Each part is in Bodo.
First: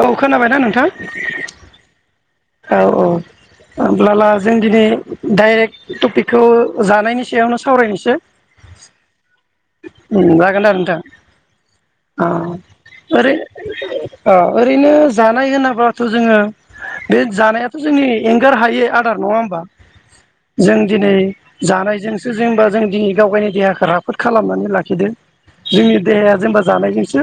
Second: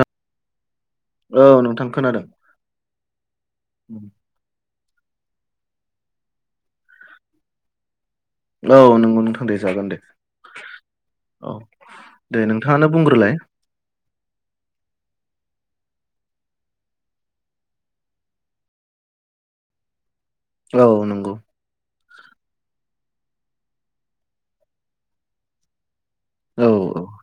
औ खोनाबायना नोंथां? औ नोंथां खोनादों औ औ होमब्ला ला जों दिनै डाइरेक्ट टपिकखौ जानायनि सायावनो सावरायनोसै। औ नंगौ नोंथां दे। जागोन दे उम जागोनदा नोंथां औ अ दे नोंथाङानो बुंग्रोलाय ओरै आ ओरैनो जा जानाय होनाबाथ' जोङो बे जानायाथ' जोंनि एंगार हायै आदार नङा होमबा जों औ दिनै नंगौ जानायजोंसो जेंबा जों दिनि गाव गायनि देरहाखो राफोरद खालामनानै लाखिदो जोंनि देहाया जेनबा औ जानायजोंसो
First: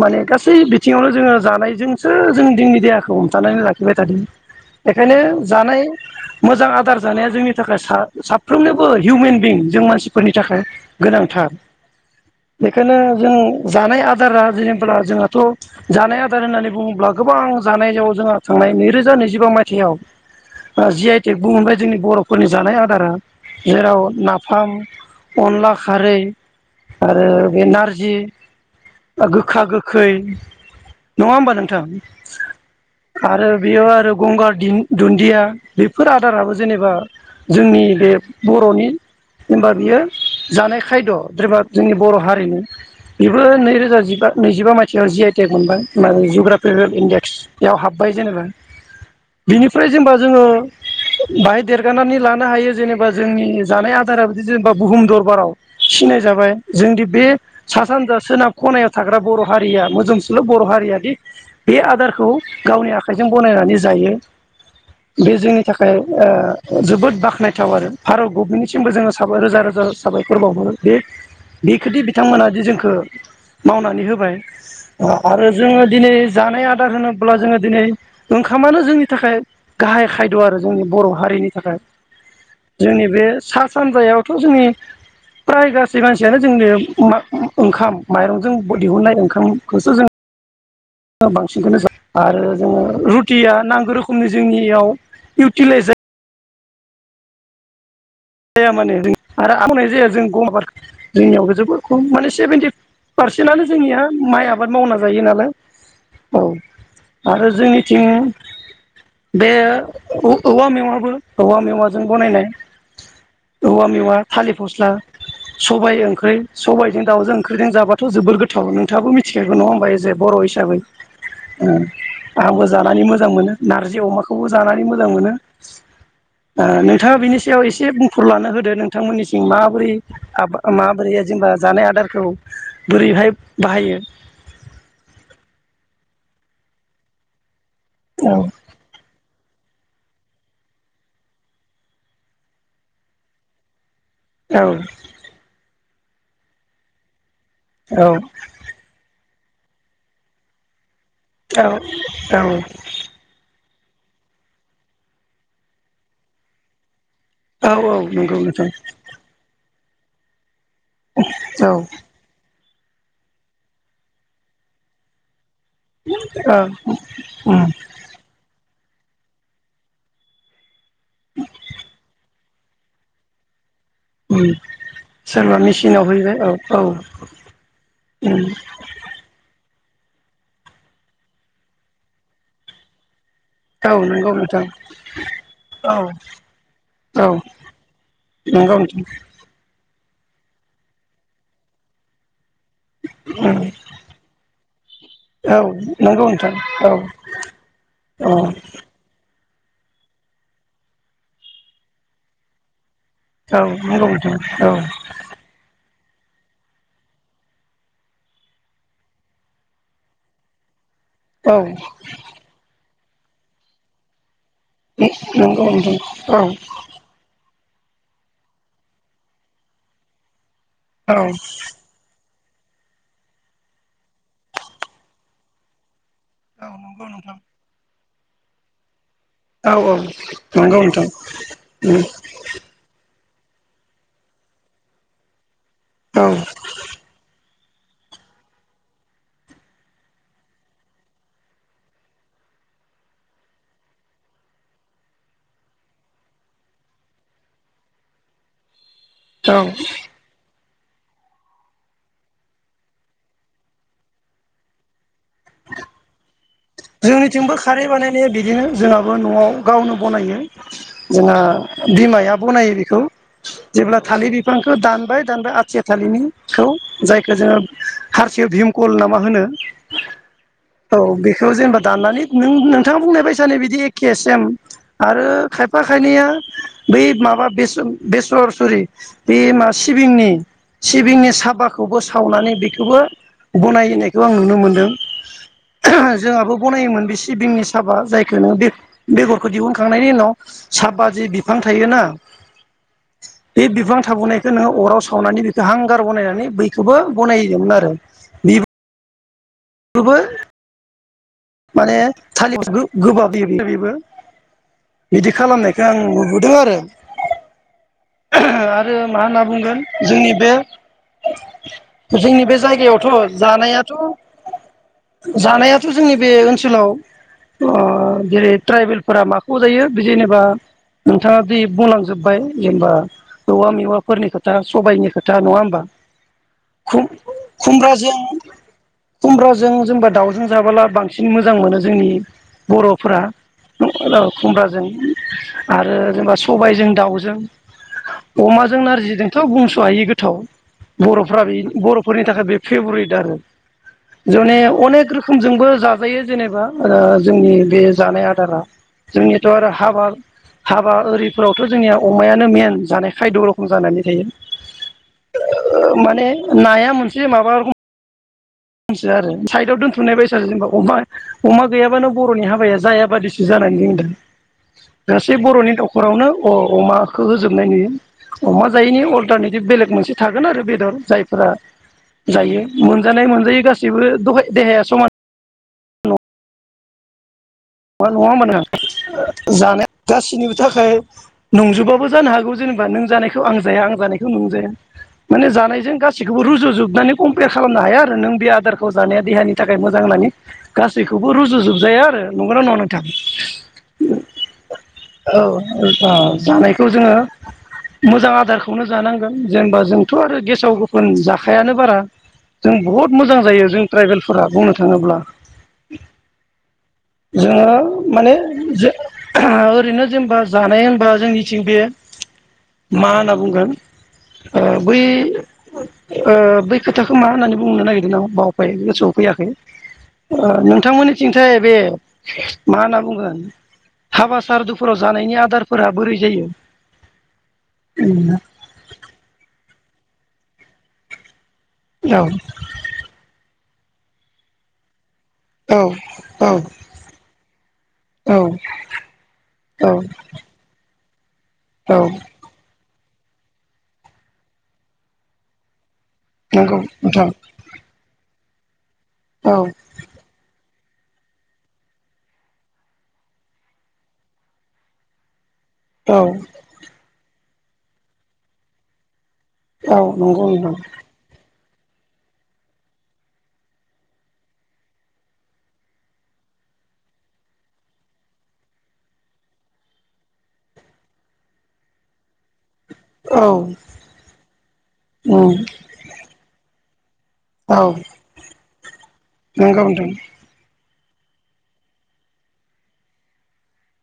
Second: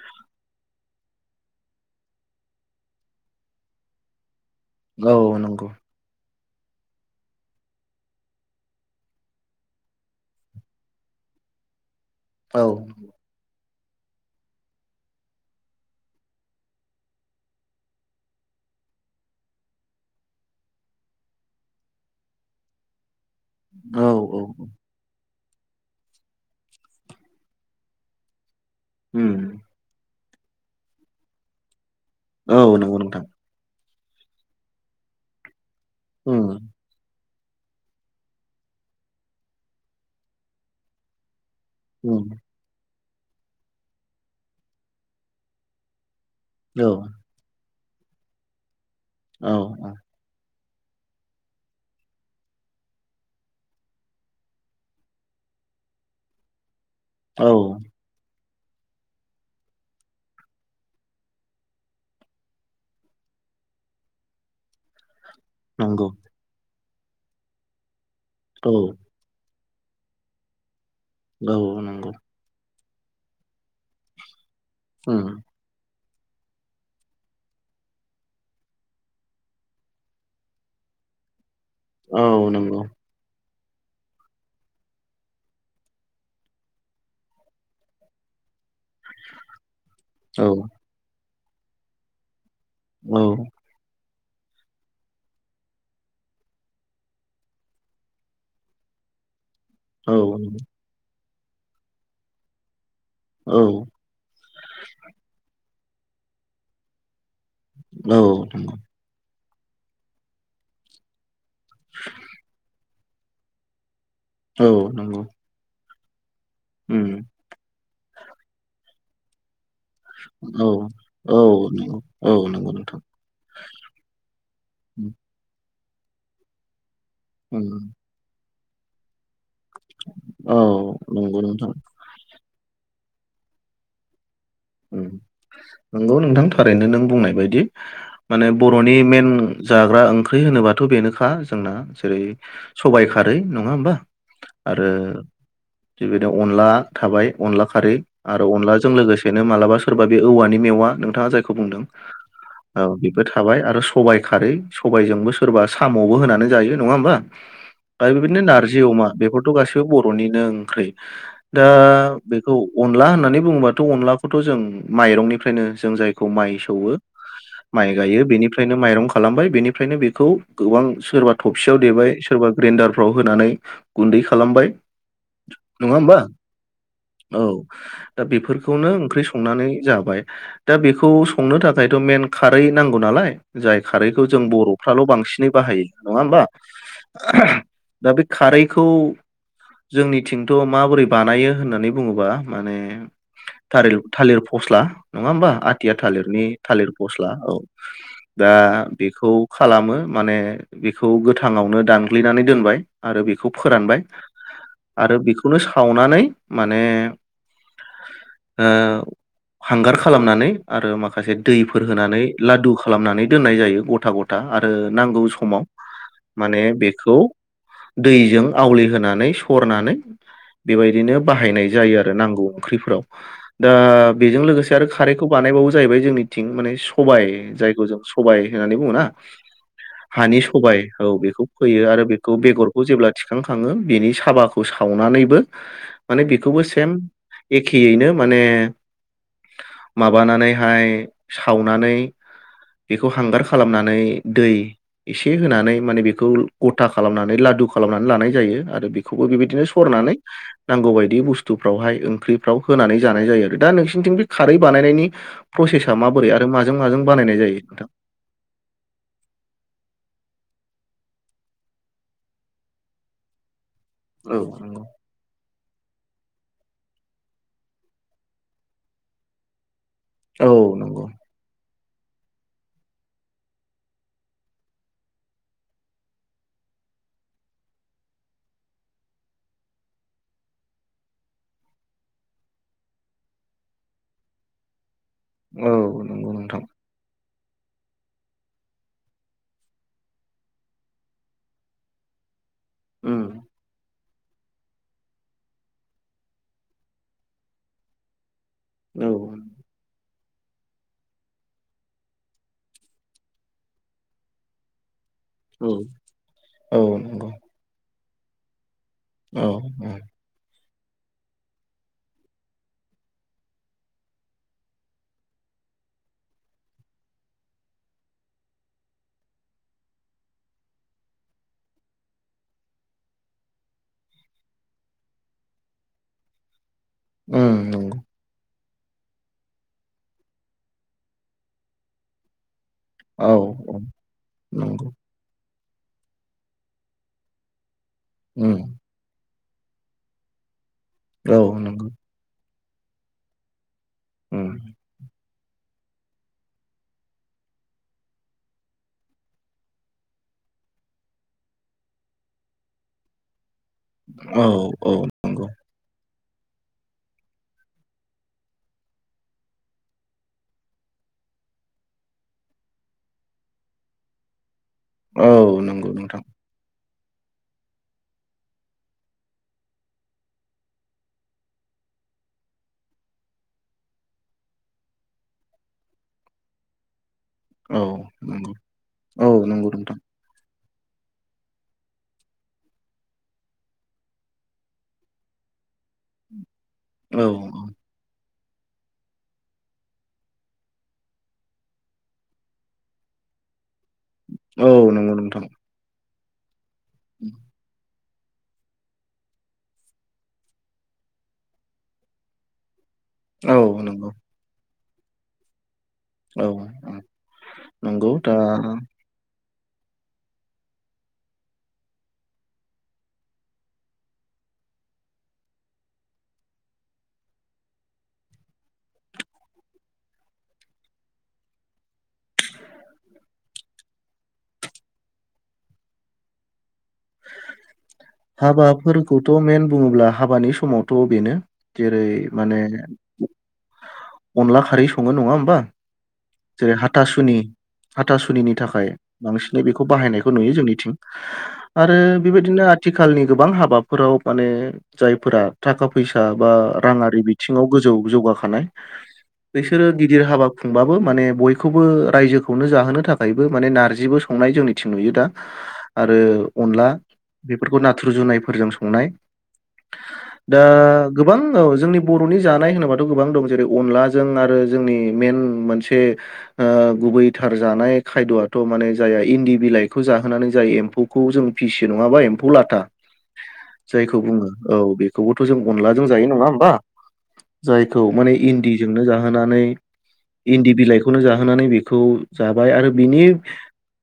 माने गासै बिथिङावनो जोङो जानायजोंसो जों दोंनि देहाखौ हमथानानै लाखिबाय थादों बेखायनो औ नंगौ जानाय मोजां आदार जानाया जोंनि थाखाया सा- साफ्रोमनोबो हिउमेन बिं जों मानसिफोरनि थाखाय गोनांथार औ बेखायनो जों जानाय आदारा जेनेब्ला जोंहाथ' जानाय आदार होननानै बुङोब्ला गोबां जानायाव जोंहा थांनाय नैरोजा नैजिबा मायथाइयाव ओ जि आइ टेक मोनबाय जोंनि बर'फोरनि जानाय आदारा जेराव औ औ नाफाम अनला खारै आरो बे नारजि उम गोखा गोखै नङा होमबा नोंथां औ नंगौ नोंथां आरो बेयो आरो गंगार दिं दुन्दिया बेफोर उम आदाराबो जेनेबा जोंनि बे बर'नि होनबा बियो जानाय खायद' [unintelligible] जोंनि बर' उम हारिनि बेबो नैरोजा जिबा नैजिबा मायथाइयाव जि आइ टेक मोनबाय औ [unintelligible] [unintelligible] इनडेक्स याव हाबबाय जेनेबा औ बिनिफ्राय जेनेबा जोङो बाहाय देरगानानै लानो हायो जेनेबा जोंनि जानाय आदाराबो दि जेनेबा बुहुम दर बाराव सिनाय जाबाय जोंदि बे औ सा-सानजा, सोनाब खनायाव थाग्रा बर' हारिया मोजोमसोल' बर' हारिया दि बे आदारखौ गावनि आखाइजों गनायनानै जायो बे जोंनि थाखाय नंगौ ओ जोबोद बाख्नायथाव आरो भारत औ गभमेननिसिमबो साबाय रोजा रो [unintelligible] साबायखर बावहरो बे औ बेखोदि नंगौ बिथांमोनादि जोंखो मावनानै होबाय अ उम आरो जोङो दिनै जानाय आदार होनोब्ला जोङो दिनै ओंखामानो जोंनि थाखाय गाहाय खायद' आरो जोंनि बर' हारिनि थाखाय औ नंगौ जोंनि बे सा सानजायावथ' जोंनि प्राय गासै मानसियानो जोंनो मा ओंखाम माइरंजों बो दिहुननाय ओंखामखौसो जों औ ओ बांसिनखोनो जों आरो अ औ रुटिया नांगौ रो खोमनि जोंनियाव इउटिलाइस जायो जाया मानो आरो आबाद जायो औ जों गम आबाद जोंनियावबो जोबोर खम माने सेभेेनटि पारसेन्टनो जोंनिया माइ आबाद मावना जायो नालाय। औ आरो जोंनिथिं नंगौ बे औ औवा मेवाबो औवा मेवाजों बनायनाय औवा मेवा थालिर औ फस्ला नंगौ सबायाइ ओं [unintelligible] सबायजों उम दाउजों ओंख्रिजों जाबाथ' जोबोर गोथाव नों थाङाबो मिथिखायो बो नङा होनबा जे बर' औ हिसाबै औ अ नंगौ औ आंबो नंगौ नोंथां जानानै मोजां मोनो नारजि अमाखौबो जानानै मोजां मोनो। अ नोंथाङा बिनि याव उम एसे बुंफुर लानो होदो नोंथांमोननिसिं मा बोरै आ औ माबोरै नंगौ जेनबा नोंथां जानाय आदारखौ बोरैहाय बाहायो नंगौ नोंथां थारैनो नों बुंनाय बायदि। औ माने बर'नि मेन जाग्रा ओंख्रि होनोबाथ बेनोखा जोंना जेरै सबाइ खारै नङा होमबा? औ आरो बेबायदिनो अनला थाबाय अनला खारै औ आरो अनलाजों लोगोसे बेनो मालाबा सोरबा बे औवानि मेवा नों थाङा जायखौ औ बुंदों औ बेबो थाबाय आरो सबाइ खारै सबायजोंबो सोरबा साम'बो होनानै जायो नङा होमबा? औ औ फ्राय नंगौ बिदिनो नोंथां नारजि अमा बेफोरथ' गासि बे बर'निनो ओं। ओंख्रि दा औ बेखौ अनला होननानै बुङोबाथ अनला थ' जों माइरंनिफ्राय नो जों जायखौ औ माइ सौओ उम माइ गायो बेनिफ्रायनो माइरं खालामबाय बेनिफ्रायनो बेखौ गोबां सोरबा थबसेयाव देबाय सोरबा ग्रेडारफ्राव होनानै गुन्दै उम खालामबाय सोरबा नङा मेचिनाव होमबा? हैबाय औ औ औ दा उम बेफोरखौ नो नानै जाबाय दा बेखौ संनो थाखायथ' मेन खारै नांगौ नालाय जाय औ खारैखौ नंगौ जों नोंथां बर'फ्राल' बांसिनै बाहायो औ नङा होमबा? औ दा बे नंगौ खारैखौ नोंथां जोंनिथिंथ' माबोरै बानायो होननानै बुङोबा माने औ थालिर थालिर फस्ला नङा होमबा आथिया नंगौ थालिरनि नोंथां औ थालिर फस्ला औ औ दा बेखौ खालामो माने बेखौ गोथाङावनो दानग्लिनानै दोनबाय। आरो बेखौ औ फोरानबाय नंगौ नोंथां औ आरो बेखौनो सावना नानै माने ओ हांगार खालामनानै आरो माखा माखासे औ दैफोर होनानै लादु खालामनानै दोननाय जायो गथा ग आरो नांगौ नंगौ समाव नोंथां औ माने बेखौ दैजों आवलिहोनानै सरनानै औ बेबायदिनो नंगौ नोंथां औ बाहायनाय जायो आरो नांगौ ओंख्रिफोराव दा बेजों लोगोसे आरो खारैखौ बानायबावो जाहैबाय जोंनि थिं माने सबाय जायखौ जों स सबाय होननानै बुङो ना हानि सबाय नंगौ नोंथां औ बेखौ फैयो आरो बेखौ बेगरखौ जेब्ला थिखांखाङो बेनि साबाखौ सावनानैबो माने औ बिखौबो सेम एखेयैनो माने माबानानैहाय सावनानै बेखौ हांगार खालामनानै दै इसे होनानै माने बेखौ ग'था खालामनानै लादु खालामनानै लानाय जायो आरो बे खौबो औ बेबायदिनो सरनानै नांगौ बायदि बुस्थुफ्रावहाय ओंख्रिफ्राव होनानै जानाय जायो आरो दा नोंसिनिथिं बे खारै बानायनायनि प्रसेसा माबोरै आ जोंनिथिंबो खारै बानायनाया बिदिनो जोंहाबो न'आव गावनो बनायो। जोंना बिमाया बनायो बेखौ। जेब्ला थालिर औ बिफांखौ नंगौ दानबाय दानबाय आथि सालिनिखौ जायखो जोङो हारसिया भिमकल ना मा होनो! औ नंगौ औ बे जेनेबा दाननानै नोंथाङा बुंनाय बायसानो बिदि एखे सेम आरो खायफा खायनैया बै माबा बेसो-बेसर सरि बे मा सिबिंनि सिबिंनि साबाखौबो सावनानै बेखौबो बनायनायखौ आं नुनो मोनदों। औ नंगौ जोंहाबो नोंथां। बनायोमोन बिस सिबिंनि साबा जायखोनो बेगरखौ दिहुनखांनायनि उनाव साबा जे बिफां थायोना उम बे बिफां गनायखो नों अराव सावनानै हांगार बनायनानै बैखोबो बनायोमोन आरो। औ [unintelligible] माने थालिरो गोबाब बेबो बिदि औ खालामनायखौ आं नुबोदों आरो। औ नंगौ [inaudible] आरो मा होनना औ बुंगोन जोंनि बे जोंनि बे जायगायावथ' जानायाथ' जानायाथ' जोंनि बे ओनसोलाव ओ‌ जेरै ट्राइबेलफोरा माखौ जायो बे जेनेबा नोंथाङा बे बुंलांजोबबाय जेनेबा औवा मेवाफोरनि खोथा सबायनि खोथा नङा होमबा? खुद उम नंगौ खुमब्राजों खमब्राजों जोंबा दाउजों जाबोला बांसिन सिन मोजां मोनो जोंनि बर'फोरा औ औ ओ खुमब्राजों नंगौ आरो जेनेबा सबायजों दाउजों उम अमाजों नारजिजों थ' बुंस' हायि गोथाव। औ बर'फ्रा बे नंगौ बर'फोरनि थाखाय बे। फेब्रुइेट आरो ज उम अनेक रख खोमजोंबो जा जायो जेनेबा ओ जोंनि बे जानाय आदारा जोंनियाथ' आरो हाबा हाबा ओरिफोरावथ' जोंनिया अमायानो मेन जानाय खायद' जानानै थायो औ औ नंगौ ओ माने। नाया मोनसे माबा रखम सै आरो साइदआव दोनथुमनाय बायस जेनेबा अमा गैयाबानो बर'नि हाबाया जायााबादिसो जानानै जों दा औ गासै बर'नि नंगौ नोंथां न'खरावनो अ अमा खौ होजोबनाय नुयो अमा जायैनि अल्टारनेटिभ बेलेग मोनसे थागोन आरो बेदर जायफोरा जायो मोनजानाय मोन यो गासैबो दहाय देहाया समान औ मा नङा नंगौ मोनो औ नंगौ जानाया नोंथां गासिनिबो थाखाय नंजुबोबाबो जानो हागौ जेनेबा नों जानायखौ आं जाया आं जानायखौ नों जाया माने जानायजों गासिखौबो रुजु जोबनानै औ कम्पेयार खालामनो हाया आरो नों बे आदारखौ जानाया देहानि थाखाय मोजां होननानै गासैखौबो रुजुजोबजाया आरो। नंगौ ना नङा नोंथां औ नंगौ नोंथां अ जानाय खौ जोङो मोजां आदारखौनो जानांगोन जेनेबा जोंथ आरो गेसाव गोफोन जाखायानो बारा जों बुहुद मोजां औ जायो जों नंगौ राइबेलफोरा बुंनो थाङोबा थाङोब्ला औ औ जोङो माने जो ओरैनो जेनेबा जानाय होनबा जोंनिथिं बे मा होनना बुंगोन ओ बै बै खोथाखौ मा होननानै बुंनो नागिरदों आं बावबाय गोसोआव फैयाखै नोंथांमोननिथिंथाय बे मा होनना बुंगोन, हाबा सारादुफोराव जानायनि आदारफोरा बोरै जायो? हाबाफोरखौथ' मेइन बुङोब्ला हाबानि समावथ' बेनो। जेरै औ माने अनला खारि स सङो नङा होमबा? औ जेरै हाथासुनि औ हाथासुनिनि थाखाय बांसिनै बेखौ औ बाहायनायखौ नुयो जोंनिथिं। [unintelligible] आरो औ बेबायदिनो आ आथिखालनि गोबां हाबाफोराव माने जायफोरा थाखा फै फैसा बा नंगौ राङारि नोंथां बिथिङाव गोजौ जौगाखानाय औ बिसोरो गिदिर हाबा खुंबाबो माने बयखौबो रायजोखौनो जाहोनो थाखायबो माने नारजिबो संनाय जोंनिथिं नुयो दा। औ आरो अनला बेफोरखौ नाथुर जुनायफोरजों संनाय औ नंगौ दा नोंथां गोबां औ जोंनि बर'नि जानाय होनोबाथ' गोबां दं जेरै अनलाजों आरो जोंनि मेइन मोनसे ओ गुबैथार जानाय खायद'आथ' माने जाया इन्दि बिलाइखौ जाहोनानै जाय एम्फौ खौ जों फिसि नङाबा एम्फौ लाथा औ जायखौ बुङो औ बेखौबोथ' जों अनलाजों जायो नङा होमबा? औ जायखौ माने इन्दिजोंनो जाहोनानै नंगौ इन्दि बिलाइ बेखौनो जाहोनानै बेखौ जाबाय आरो बिनि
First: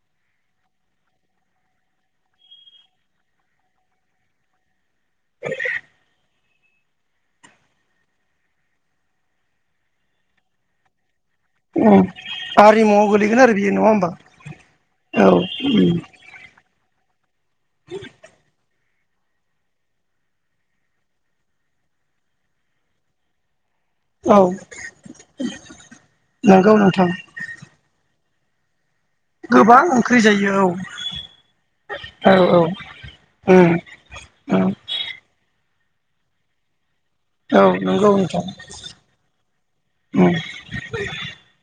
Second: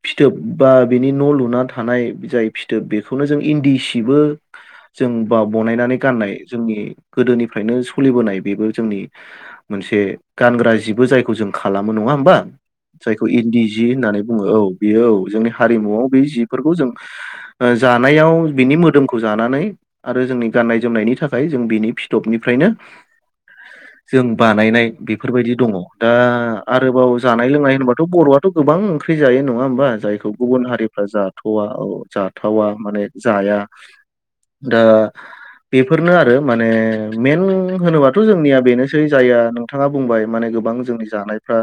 फिथोब बा बिनि न' लुना थानाय जाय फिथोब बेखौनो जों इन्दि सिबो जों बा बनायनानै गाननाय जोंनि गोदोनिफ्रायनो सलिबोनाय बेबो जोंनि मोनसे गानग्रा जिबो जाय खौ जों खालामो नोंथां नङा होमबा आरिमुआव जायखौ गोलैगोन आरो इन्दि बियो नङा जि होमबा होननानै बुङो औ बेयो औ जोंनि उम हारिमुआव बे जि जों ओ जानायाव बिनि मोदोमखौ खौ जानानै आरो जोंनि गाननाय जोमनायनि थाखाय जों बिनि फिथबनिफ्रायनो जों औ बानायनाय बेफोरबायदि दङ दा नंगौ नोंथां आरोबाव जानाय लोंनाय होनबाथ' बर'आ थ गोबां ख्रि जायो नङा गोबां होमबा ओंख्रि जायखौ जायो गुबुन हारिफ्रा जा जाथवा औ जाथावा माने जाया उम उम दा बेफोरनो आरो माने मेन औ नंगौ होनोबाथ नोंथां जोंनिया बेनोसै जाया नोंथाङा बुंबाय उम माने गोबां जोंनि जानायफ्रा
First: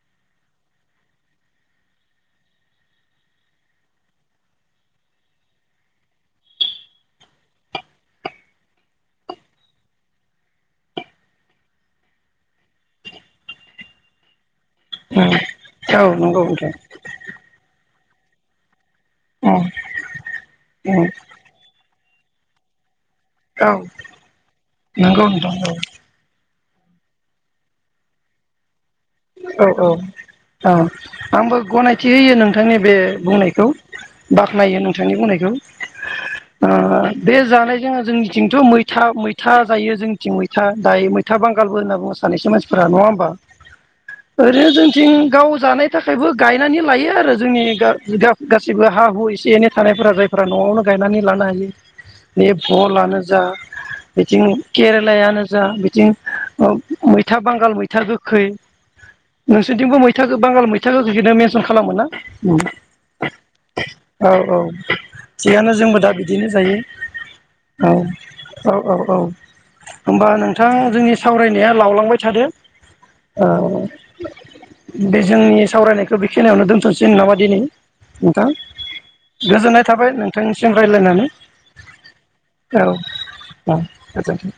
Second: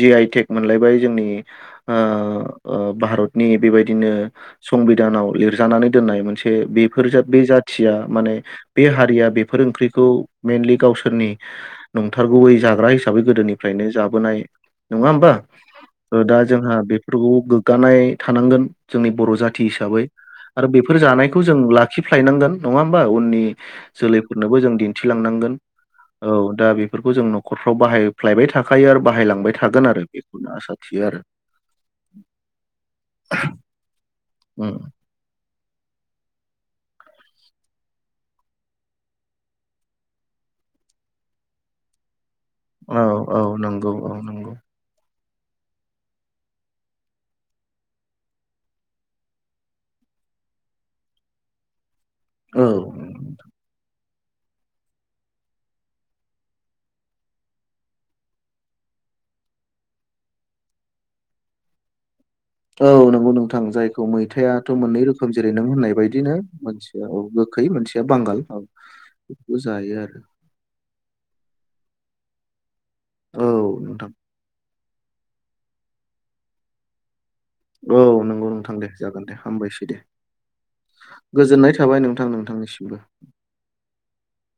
जि आइ टेक मोनलायबाय जोंनि अ अ भारतनि बेबायदि नो संबिधानाव लिरजानानै दोननाय मोनसे बेफोर जोब बे जाथिया माने बे हारिया बेफोर ओंख्रिखौ मेइनलि गावसोरनि नंथारगयै जाग्रा हिसाबै गोदोनिफ्रायनो जाबोनाय। नङा होमबा उम औ दा नंगौ नोंथां जोंहा बेफोरखौ गोग्गानाय थानांगोन। जोंनि बर' उम जाथि हिसाबै आरो बेफोर उम जानायखौ जों ला खिफ्लायनांगोन नङा होनबा उननि औ जोलैफोरनोबो जों नंगौ नोंथां दिन्थिलांनांगोन। दा बेफोरखौ जों न'खरफ्राव बाहायफ्लायबाय था औ औ औ थियो आरो आंबो गनायथि होयो नोंथांनि बे बुंनायखौ। बाख्नायो उम नोंथांनि बुंनाय ओ बे जानायजों जोंनिथिंथ मैथा मैथा जायो जोंनिथिं मैथा दायो मैथा बांगालबो होनना बुङो। सानैसो मानसिफोरा नङा औ होमबा। औ नंगौ औ नंगौ ओरैनो जोंनिथिं गाव जानाय थाखायबो गायनानै लायो आरो जोंनि गा गासिबो हा हु एसे एनै थानायफोरा जायफ्रा न'आवनो गायनानै लानो हायो। बे औ फलानो जा बिथिं केरेलायानो जा बिथिं ओ मैथा बांगाल मैथा गोखै नोंसोरथिंबो मैथाखौ बांगाल मैथा गोखैनो मेनसन खालामोन ना? औ नंगौ नोंथां जायखौ औ औ मैथायाथ मोननै रोखोम जेरै नों थिगानो होननाय जोंबो दा बायदिनो बिदिनो जायो मोनसेया गोखै औ मोनसेया बांगाल औ औ औ बेखौबो जायो आरो। होमबा नोंथां जोंनि सावरायनाया लावलांबाय थादो औ नोंथां। बे जोंनि सावरायनायखौ बेखिनियावनो दोनथ'सै नामा? दिनै औ नोंथां नंगौ दे जागोन दे गोजोननाय हामबायसै दे थाबाय नोंथांनिसिम रायज्लायनानै औ गोजोननाय थाबाय नोंथां औ नोंथांनिसिमबो। गोजोनथों।